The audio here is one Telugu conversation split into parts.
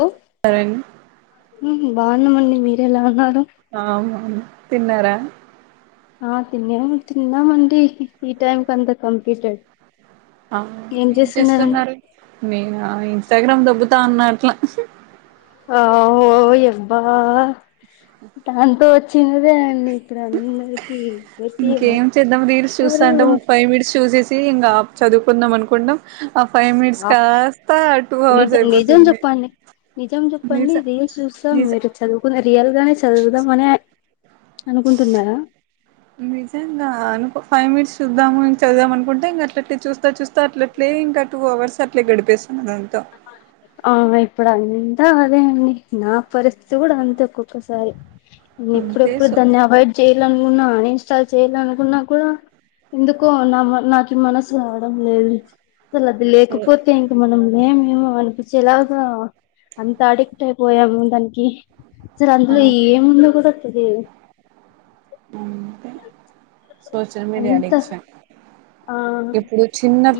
లో అదెం. బాగున్నామండి మీరే ఎలా ఉన్నారు. అవునవును. తిన్నారా. ఆహ్ తిన్నాం తిన్నామండి ఈ టైంకి అంతా కంప్లీటెడ్. ఆ ఏం చేస్తున్నారు నేనా తగినం దొబ్బతా ఉన్న అట్లా ఓఓ ఎబ్బా తన్తో వ చిన్నదేనండి ఇప్పుడు అందరికి పెట్ ఈము ఇంకేం చేద్దాం సి ఇంంగా చదువుకుందాం అనుకుంటాం ఆ ఫైవ్ మినిట్స్ ఆ కాస్త టూ అవర్స్ నిజం నిజం అయిపోతుంది చెప్పండి నిజం నిజ చెప్పండి రీల్స్ చూస్తాం నిజ మీరు చదువుకు రియల్ గానే చదువుదాం అనే నిజేంగా అను ఫైవ్ మినిట్స్ చూద్దాము చదిదాం అనుకుంటే ఇంక అట్లట్లే చూస్తా చూస్తా అట్లట్లే ఇంకా టూ అవర్స్ అట్లే గడిపేస్తున్న దానింతో ఆ ఇప్పుడు అంతా అదే అండి నా పరిస్థితి కూడా అంతే ఒక్కొక్కసారి న ఎప్పుడ అంతే ఎప్పుడు సో దాన్ని అవాయిడ్ చేయ్యాల ఆన్ న్నా అన్ ఇన్స్టాల్ చేయ్యాలనుకున్నా కూడా ఎందుకో నా నాకు మనసు రావడం లేదు అసలు అది సో లేకపోతే ఇంక మనం లేమేం అనిపిస్తుం ఎలాగా అంత అడిక్ట్ అయిపోయాము దానికి సర అందులో ఏముందో కూడా తెలియదు అంతే సోషల్ మీడియా అంత అధిక్టిషన్ ఆ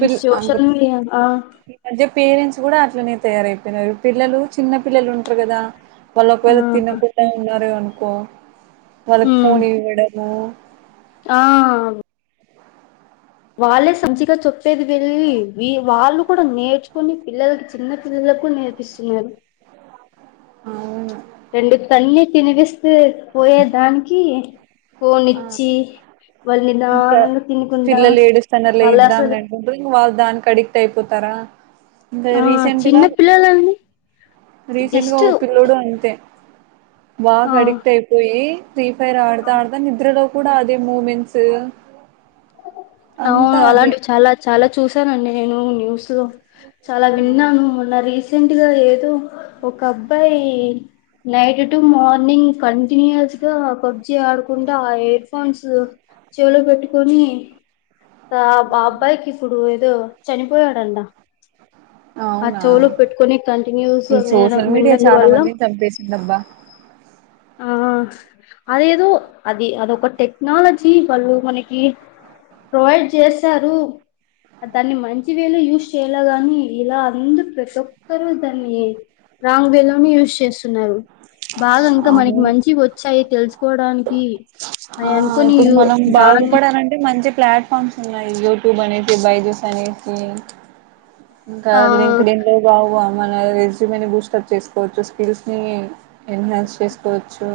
ఈ సోషల్ మీడియా ఆ అదే పేరెంట్స్ కూడా అట్లనే తయారయిపోయినారు పిల్లలు చిన్న పిల్లలు ఉంటారు కదా వాళ్ళ ఆ ఒకవేళ తినకుండా ఉన్నారుార అనుకో వాళ్ళకి ఉమ్ ఫోన్ ఇవ్వడం బ ఆ వాళ్ళే సంచిగా చెప్పేది వెళ్ళి వాళ్ళు కూడా నేర్చుకుొని పిల్లలకి చిన్న పిల్లలకు కూడా నేర్పిస్తున్నారు అవును రెండు తన్ని తినిపిస్ పొయే దానికి ఫోన్ ఆ ఇచ్చి వాళ్ళు ఇంకా నిదానంగా తినకుండా పిల్లలు ఏడుస్తానలా వాళ్ళు ఇద్దాం అసలు అంటంట ఇంకా వాళ్ళు దానికి అడిక్ట్ అయిపోతారా ఇకా ఆ రీసెంట్గా చిన్న పిల్లలండి రీసెంట్ గా జస్ట్ ఒ పిల్లుడు అంతే ఆ బాగా అడిక్ట్ అయిపోయి ఫ్రీ ఫైర్ ఆ ఆడతా ఆడతా నిద్రలో కూడా అదే మూమెంట్స్ స అవును అదే అలాంటివి చాలా చాలా చూసానండి నేను న్యూస్ లో చాలా ఆ విన్నాను మొన్న రీసెంట్ సెంట్ గా ఏదో ఒకబ్బాయి నైట్ టు మార్నింగ్ కంటిన్యూస్ గా పబ్జి ఆడుకుంటా, ఆ ఎయిర్ ఫోన్స్ చేలో పెట్టుకొని ఆ హ్మ్. అబ్బాయికిప్పుడు చనిపోయాడండ అవునా కంటిన్యూస్ గా ఈ వినడం సోషల్ మీడియా విన్నందు చాలా వల్ల మందిని చంపేసిందబ్బా ఆ అదేదో అది అదొక టెక్నాలజీ వాళ్ళు మనకి ప్రొవైడ్ చేశారు, దాన్ని మంచి వేలో యూస్ చేయేలా గాని ఇలా అంద ప్రతి ఒ ఒక్కరు దాన్ని రాంగ్ వే లోనే యూస్ చేస్తున్నారు బాగన్ ఇంకా అవును మనకి మంచివొచ్చాయి తెలుసుకోవడానికి ఆ అని అనుకోని ఇప్పుడు యూ మనం దాన్ని బాగుపడాలంటే మంచి ప్లాట్ఫార్మ్స్ ఉన్నాయి యూట్యూబ్ అనేసి బైజుస్ అనేసి ఇంక ఆ లింకుడిన్లు గావ మన రెజూమ్ని బూస్ట్ అప్ చేసుకోవచ్చు స్కిల్స్ ని ఎన్హాన్స్ చేసుకోవచ్చు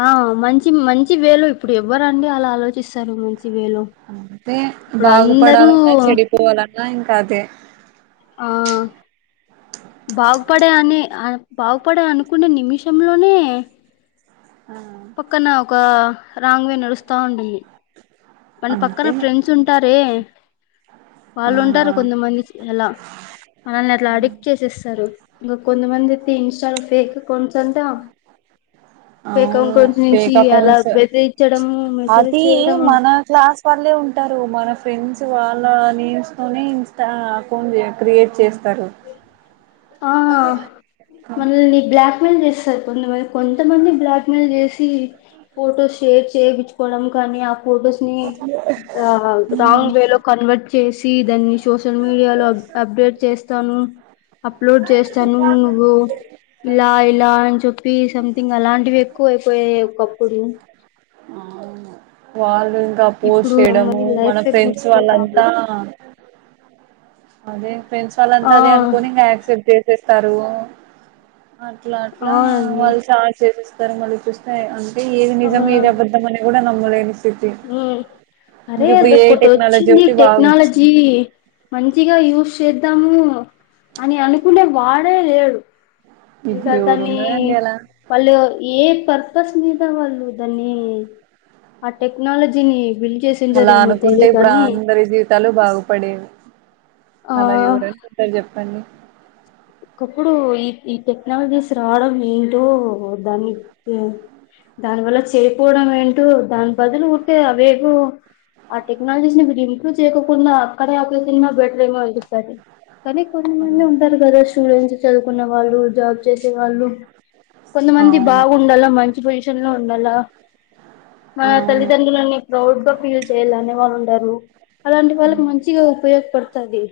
ఆ మంచి మంచి వేలు ఇప్పుడు ఎవ్వరండి అలా ఆలోచిస్తారు వేలో అంటే ఇప్పుడు అందరూ బాగుపడాలన్న చెడిపోవాలన్న ఇలా ఇంకాదే ఆ బాగుపడే అని అ బాగుపడే అనుకునే నిమిషంలోనే ఆ పక్కన ఒక రాంగ్ వే నడుస్తా ఉంటుంది మన పక్కన అంతే ఫ్రెండ్స్ ఉంటారే, ఆ వాళ్ళుంటారు కొందమంది అలా మనల్ని అట్లా అడిక్ట్ చేసేస్తారు. ఇంగ కొంద్ మంది ఇన్ స్టా లో ఫేక్ కౌంట్స్ అంటా ఫేక్ అవును అకౌంట్స్ నుంచి ఫేక్ అలా అకౌంట్స్ బెదిరిచడము మెసేజ్ అది చేయడము మన క్లాస్ వాళ్ళే ఉంటారు, మన ఫ్రెండ్స్ వాళ్ళ నేమ్స్ తోనే ఇన్స్టా అకౌంట్ క్రియేట్ చేస్తారు. ఆ మనల్ని బ్లాక్మెెయిల్ చేస్ తే తుల్లివే కొంతమంది బ్లాక్ మెయిల్ చేసి ఫొటోస్ షేర్ చేయించుకోవడం కానీ ఆ ఫొటోస్ ని రాంగ్ వేలో కన్వర్ట్ చేసి దాన్ని సోషల్ మీడియాలో అబ్ అప్డేట్ చేస్తాను అప్లోడ్ చేస్ చనువు నువు లాయ్ ఇలా అని చెప్పి సంథింగ్ అలాంటివి ఎక్కువ అయిపోయాయి ఒకప్పుడు వాల్ ఇంకా పోస్ట్ ఇప్పుడు చేయడము మళ్ళీ మన లైఫ్ ఫ్రెండ్స్ గుడిచిపోతాము వాళ్ళంతా అదే ప్రన్సిపాల్ ఆ అంతా అదే అనుకొని ఇంగ ఆక్సెప్ట్డ్ చేస్తారు అట్లా అట్లా అవునండి వాళ్ళు చాలా చేసేస్తా క్కడ మళ్ళ చూస్తా ఇగ అే ఏది నిజం ఏది ఆ అబద్ధం అనే కూడా నమ్ అ అరే అది ఏ ఒకటి టెక్నాలజీ వచ్చింది ఒకటి బాగా వచ్చింది టెక్నాలజీ మంచిగా యూస్ చేద్దాము అని అనుకునే వాడే లేడు ఇంకా ఇప్పుడు ఎవరు దాన్ని ఉన్నారండి అలా వాళ్ళు ఏ పర్పస్ మీద వాళ్ళు దాన్ని ఆ టెక్నాలజీని బిల్డ్ అలా చేసింటారేమో అనుకుంటే తెలియదు ఇప్పుడు కానీ అందరి జీవితాలు బాగుపడేవి ఆ అలా ఎవరుషస్తారు చెప్పండి ఒకప్పుడు ఈ ఈ టెక్నాలజీస్ రావడం ఏంటో దాని దాని వల్ల చేయపోవడం ఏంటో దాని బదులు ఉంటే అవేవో ఆ టెక్నాలజీస్ ని మీరు ఇంప్రూవ్ చేయకోకుండా అక్కడే అక్కడ తిన్నా బెటర్ ఏమో సారి కానీ కొంత మంది ఉంటారు కదా స్టూడెంట్స్ చదువుకున్న వాళ్ళు జాబ్ చేసే చాలు కొంతమంది అవునా బాగుండాల మంచి పొజిషన్ లో ఉండాల మన అవును తల్లిదండ్రులని ప్రౌడ్ గా ఫీల్ చేయాల అనే వాళ్ళు ఉండరు అలాంటి వాళ్ళకి హ్మ్. మంచిగా ఉపయోగపడుతుది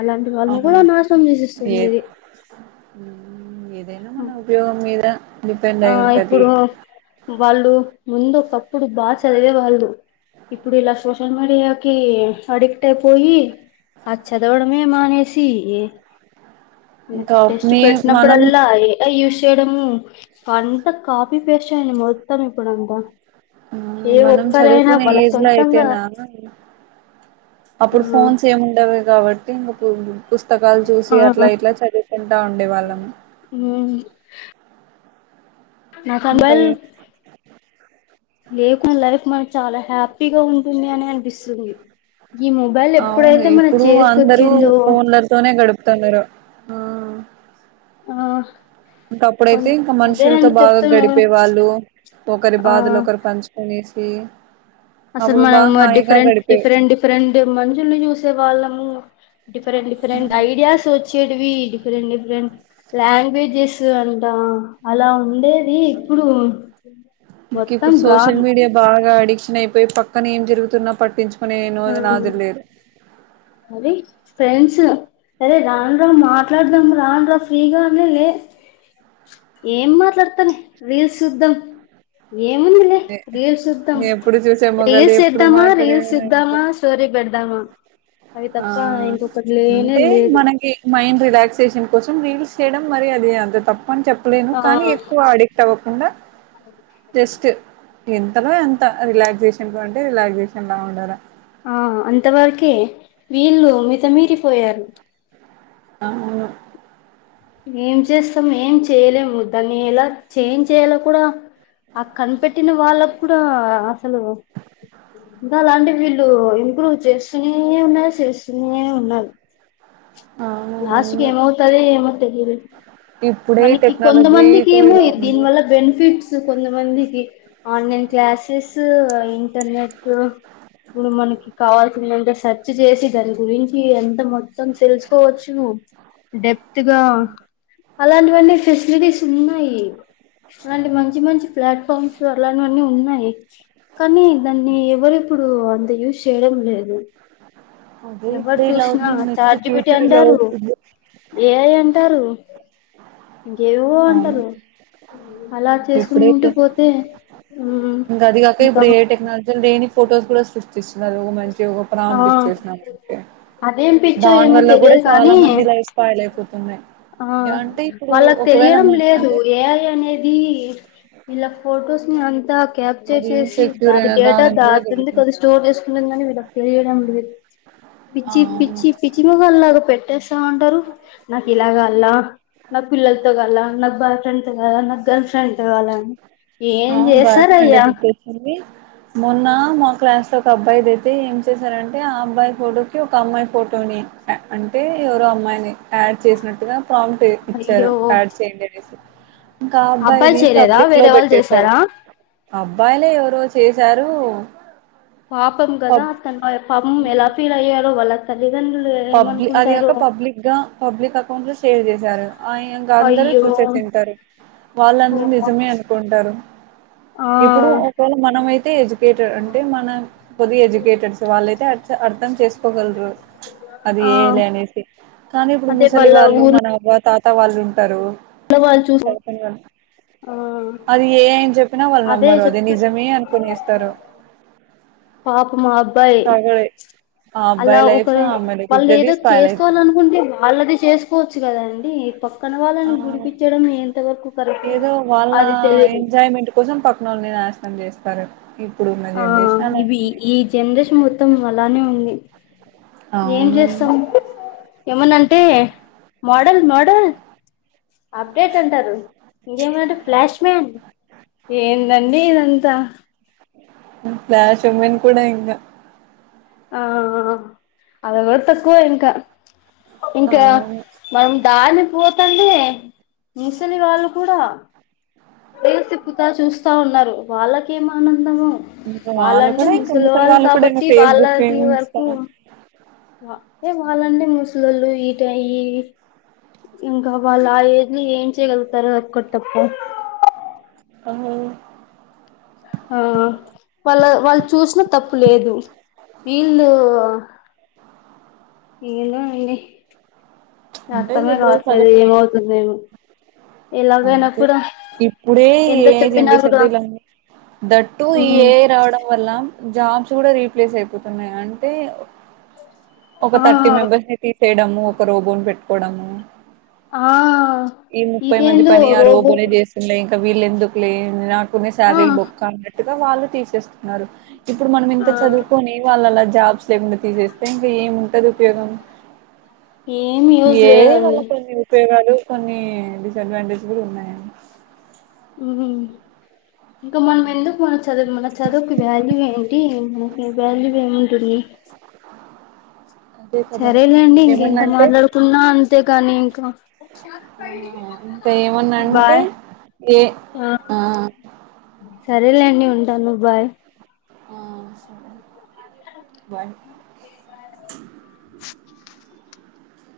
అలాంటి వాళ్ళని కూడా అవును నాశనం చేసిస్తుంది ఏ ఇది హ్మ్. మన ఉపయోగం మీద డిపెండ్ ఆ అయి ఉంటది ఇప్పుడు వాళ్ళు ముందు ఒకప్పుడు బాగా చదివే వాళ్ళు ఇప్పుడు ఇలా సోషల్ మీడియాకి అడిక్ట్ అయిపోయి ఆ చదవడమే మానేసి ఇంకా టెస్ట్ మీ మనం పెట్నప్పుడుల్ అయ చెడము అంత కాపీ పేస్ట్ మొత్తమి ఇప్పుడంతా ఆ ఏ మనం ఒక్కరైనా చదువుకునే వాళ్ళ ఏజ్ లో సొంతంగా అయితేనా ఆ అప్పుడు ఫోన్స్ ఏమిండవి కాబట్టి ఇంక ఓహస్త పుస్తకాలు చూసి ఆ అట్లా ఇట్లా చదువుతుంటా ఉండే వాళ్ళము నా ఇంకా మొబైల్ లేక చాలా హ్యాపి హిగా ఉంటుంది అని అనిపిస్తుంది ఈ మొబైల్ అవును ఎప్పుడైతే మన ఇప్పుడు అందరూ చేతికొచ్చిందో ఫోన్లతోనే గడుపుతున్నారు ఆ ఇంకా అప్పుడైతే కొన్ ఇంకా మనుషులతో అదేనండి బాగా చెప్తున్నాను గడిపే వాళ్ళు ఒకరి ఆ బాధలు ఒకరు పంచుకొని ది అసలు మనం డిఫరెంట్ డిఫరెంట్ డిఫరెంట్ మనుషుల్ని చూసే వాళ్ళము డిఫరెంట్ డిఫరెంట్ ఐడియాస్ వచ్చేటివి రెం డిఫరెంట్ లాంగ్వేజెస్ అంటా అలా ఉండేది ఇప్పుడు ఇంక మొత్తం గా పోయి పక్కన ఏం జరుగుతున్నా పట్టించు కునే ఆ నోధు నాదుడు లేడు అది ఫ్రెండ్స్ అదే రాను రా మాట్లాడదాము రాను రా ఫ్రీగా ఉన్నా లే ఏం మాట్లాడతన్ రీల్స్ చూద్ధం ఏముందిలే ఏ రీల్స్ చూద్దాం ఎప్పుడు చూసే మొగలు రీల్స్ ఎప్పుడు చేద్దామా మాట్లాడే రీల్స్ దాంతో చేద్దామా స్టోరీ పెడదామా అవి ఆ తప్ప ఇంకొకటి లేనే అంటే లేదు మనకి మైండ్ రిలాక్సేషన్ కోసం రీ రీల్స్ చేయడం మరి అదే అంత తప్ పని చెప్పలేను ఆ కానీ ఎక్కువ అడిక్ట్ అవ్వకుండా జస్ట్ ఎంతలో ఎంత రిలాక్సేషన్ లో అంటే రిలాక్సేషన్ లా ఉండాలా ఆ అంతవరకే వీళ్ళు మితమీరిపోయారు అవును ఏం చేస్తాం ఏం చేయలేము దాన్ని ఎలా చేం చేయయాలో కూడా ఆ కనిపెట్టిన వాళ్ళకు కూడా అసలు ఇకాలాంటి వీళ్ళు ఇంప్రూవ్ చేస్ ఫ్రీగా ఉన్న అని చేస్తి ఇంగేమి ఉన్నారు లాస్ట్ కి అవునవును ఏమవుతదో ఏమో ఇప్పుడే ఈ మనకి కొంతమందికి టెక్నాలజీతో ఏమో ఇలా దీని ఉంది వల్ల బెనిఫిట్స్ కొంతమందికి ఆన్లైన్ క్లాసెస్ ఇంటర్నెట్ ఇప్పుడు మనకి కావాల్సిందంత సెర్చ్ చేసి దాని గురించి ఎంత మో తం తెలుసుకోవచ్చు డెప్ ఆ అవును. అలాంటివన్నీ ఫెసిలిటీస్ ఉన్నాయి అలాంటి మంచి మంచి ప్లాట్ఫామ్స్ అలాంటివన్నీ ఉన్నాయి కానీ దాన్ని ఎవరిప్పుడు అంత యూస్ చేయడం లేదు అదే ఎవరు ఇప్పుడే ఇలా చూసినా ఉంది నెక్స్ట్ చాట్ జిపిటి ఫ్యూచర్ ఎలా అంటారు ఉంటుందో ఏఐ అంటారు ఇంకేవో అవును అంటారు అలా చేసుకుంటూ ఇప్పుడైతే పోతే ఉ ఇంకా అది కాక ఇంకా ఇప్పుడు ఏ టెక్నాలజీ లేని ఆ ఆడిట్ చేసినారు అంతే అదేం పిచ్చో దాని ఏమో వల్ల కూడా తెలియదు చాలా కానీ మంది లైఫ్ స్పాయిల్ అయి ఆ వాళ్ళకు ఒకవేళ తెలియడం మన లేదు అంటే ఏఐ అనేది వీళ్ళ ఫొటోస్ ని అంతా క్యాప్చర్ అది చేసి ఇన్సెక్యూర్ దాది అయినా డేటా కాదని కూడా దాందుకు తెలుసు అది స్టోర్ చేసుకుంటుందని వీళ్ళకి తెలియడం [inaudible] ఆ పిచ్చి అవును పిచ్చి పిచ్చి మొగోల్లాగ పెట్టేస్ తమంటారు నాకు ఇలాగాల నాకు పిల్లలతో కాల్ల నాకు బాయ్ ఫ్రెండ్ తో కాల నాకు గర్ల్ ఫ్రెండ్ తో కాల్ల అని ఏం అవును భాష అంటే చేస్తారయ్యా గుర్తొచ్చింది మొన్న మా క్లాస్ లో ఒక అబ్బాయిదైతే ఏం చేశారంటే ఆ అబ్బాయి ఫోటో కి ఒక అమ్మాయి ఫోటోని అంటే ఎవరో అమ్మాయిని యాడ్ చేసినట్టుగా ప్రామ్ట్ ఇచ్చారు అయ్యో బ్యాడ్ చేయండి అనేసి ఇంకా ఆ అబ్బాయి అబ్బాయిది చేయలేదా పబ్లిక్ లో వేరే వాళ్ళు పెట్టేశారు చేసారా అబ్బాయిలే ఎవరో చేశారు పాపం కదా పబ్ అతను [inaudible] పాపం ఎలా ఫీల్ అయ్యారో వాళ్ళ తల్లిదండ్రులు పబ్లి అది కాక ఏమనుకుంటారో పబ్లిక్ గా పబ్లిక్ అకౌంట్ లో షేర్ చేశారు ఆ ఇంక అందరూ అయ్యో చూసేసింటారు వాళ్ళ ఓ [unintelligible] నిజమే అనుకుంటారు ఆ ఇప్పుడు ఒకవేళ మనం అయితే ఎడ్యుకేటెడ్ అన్ ది మన కొద్దిగా ఎడ్యుకేటెడ్స్ వాళ్ళయితే అర్థం చేసుకోగలరు అది ఆ ఏ ఐ లే అనేసి కానీ ఇప్పుడు అదే ముసలి వాళ్ళ వాళ్ళు మన ఊర్లో అవ్వ తాత్ త్త వాళ్ళు ఉంటారు వాళ్ళు చూ సరిపోని వాళ్ళు ఆ అది ఏ ఐ అని చెప్పినా వాళ్ళు నమ్మరు అదే నిజమే అనుకునేస్తారు పాపం ఆ అబ్బాయి ఆ అలా అబ్బాయి ఒక లైఫ్ ఆ ఉమ్ అమ్మాయి లైఫ్ వాళ్ళుది ఇద్దరిది ఏదో స్పాయిల్ అయితది. చేసుకోవాలనుకుంటే వాళ్ళది చేసుకోవచ్చు కదండి ఈ పక్ ఆ కరెక్ట్ ఏదో వాళ్ళ అది తెలియదు ఎంజాయ్మెంట్ కోసం పక్కనోళ్ళని నాశనం చేస్ తర ఆ ఇవి ఈ జనరేషన్ మొత్తం అలానే ఉంది ఏం అవును చేస్తాం ఏమన్నంటే మోడల్ మోడల్ అప్డేట్ అంటారు ఇంకేమంటే ఫ్లాష్ మ్యాన్ ఏందండి ఇదంతా ఫ్లాష్ ఉమ్మెన్ కూడా ఇంగ ఆ అవేవరు తక్కువ ఇంకా ఇంకా అవును మనం దారిన పోతంటే ముసలి వాళ్ళు కూడా పోయేసి ఇప్పుతా చూస్తా ఉన్నారు వాళ్ళకేం ఆనం ఇంకా వాళ్ళు కూడా ఇంకా ముసలి వాళ్ళు కూడా ఏమో ఫేస్బుక్ ఇన్స్టా అంటే వాళ్ళంటే ముసల్లోళ్ళు ఈటై ఈ ఇంకా వాళ్ళు ఆ ఏజ్ ఏం చేయగలుగుతారు ఆ ఒక్కటి తప్ప అమ్మో ఆ వాళ్ళ వాళ్ళు చూసినా తప్పు లేదు వీళ్ళు ఏందో అయింది అంటే ఎప్పుడు [unintelligible] ఎలాగైనా అంతే కూడా ఇప్పుడే ఎంత ఏఐ చెప్పినా జనరేషన్ కూడా ఇలా దట్టు ఈ ఉమ్ ఏఐ రావడం వల్ల జాబ్స్ కూడా రీప్లేస్ అయిపోతున్నాయి అంటే ఒక ఆ థర్టీ మెంబర్స్ ని తీసేయడం ఒక రోబోని పెట్ ట్టుకోడమూ ఆ ఇదేందో పని ఆ రోబో రోబోనే చేస్తుండే ఇంకా వీళ్ళు ఎందుకులే నిదన్ ఉనే ఆ సాలరీలు బొక్క అన్నట్టు వాళ్ళు తీసేస్తున్నారు. ఇప్పుడు మనం ఆ ఇంత చదువుకునే వాళ్ళల జాబ్స్ లేకుండా తీసేస్తే ఇంక ఏముంటంది ఉపయోగం ఏమి యూజ్ ఏఐ వల్ల లేదండి కొన్ని ఉపయోగాలు కొన్ని డిసడ్వాంటేజ్ కూడా ఉన్నాయి అండి ఉమ్ ఇంక మనం ఎందుకు మన చదువు మన చదువుకి వాల్యూ ఏన్ కి మనకి వాల్యూ ఏం ఉంటుంది అదే కదా సరేలేండి ఇంకెంత ఏమన్నంటే మాట్లాడుకున్నా అన్ అంతే కాని ఇంకా ఆ ఇంకా ఏమన్నాంటే బాయ్ ఏ ఆ సరేలేండి ఉంటాను బాయ్ ఆ సరే వన్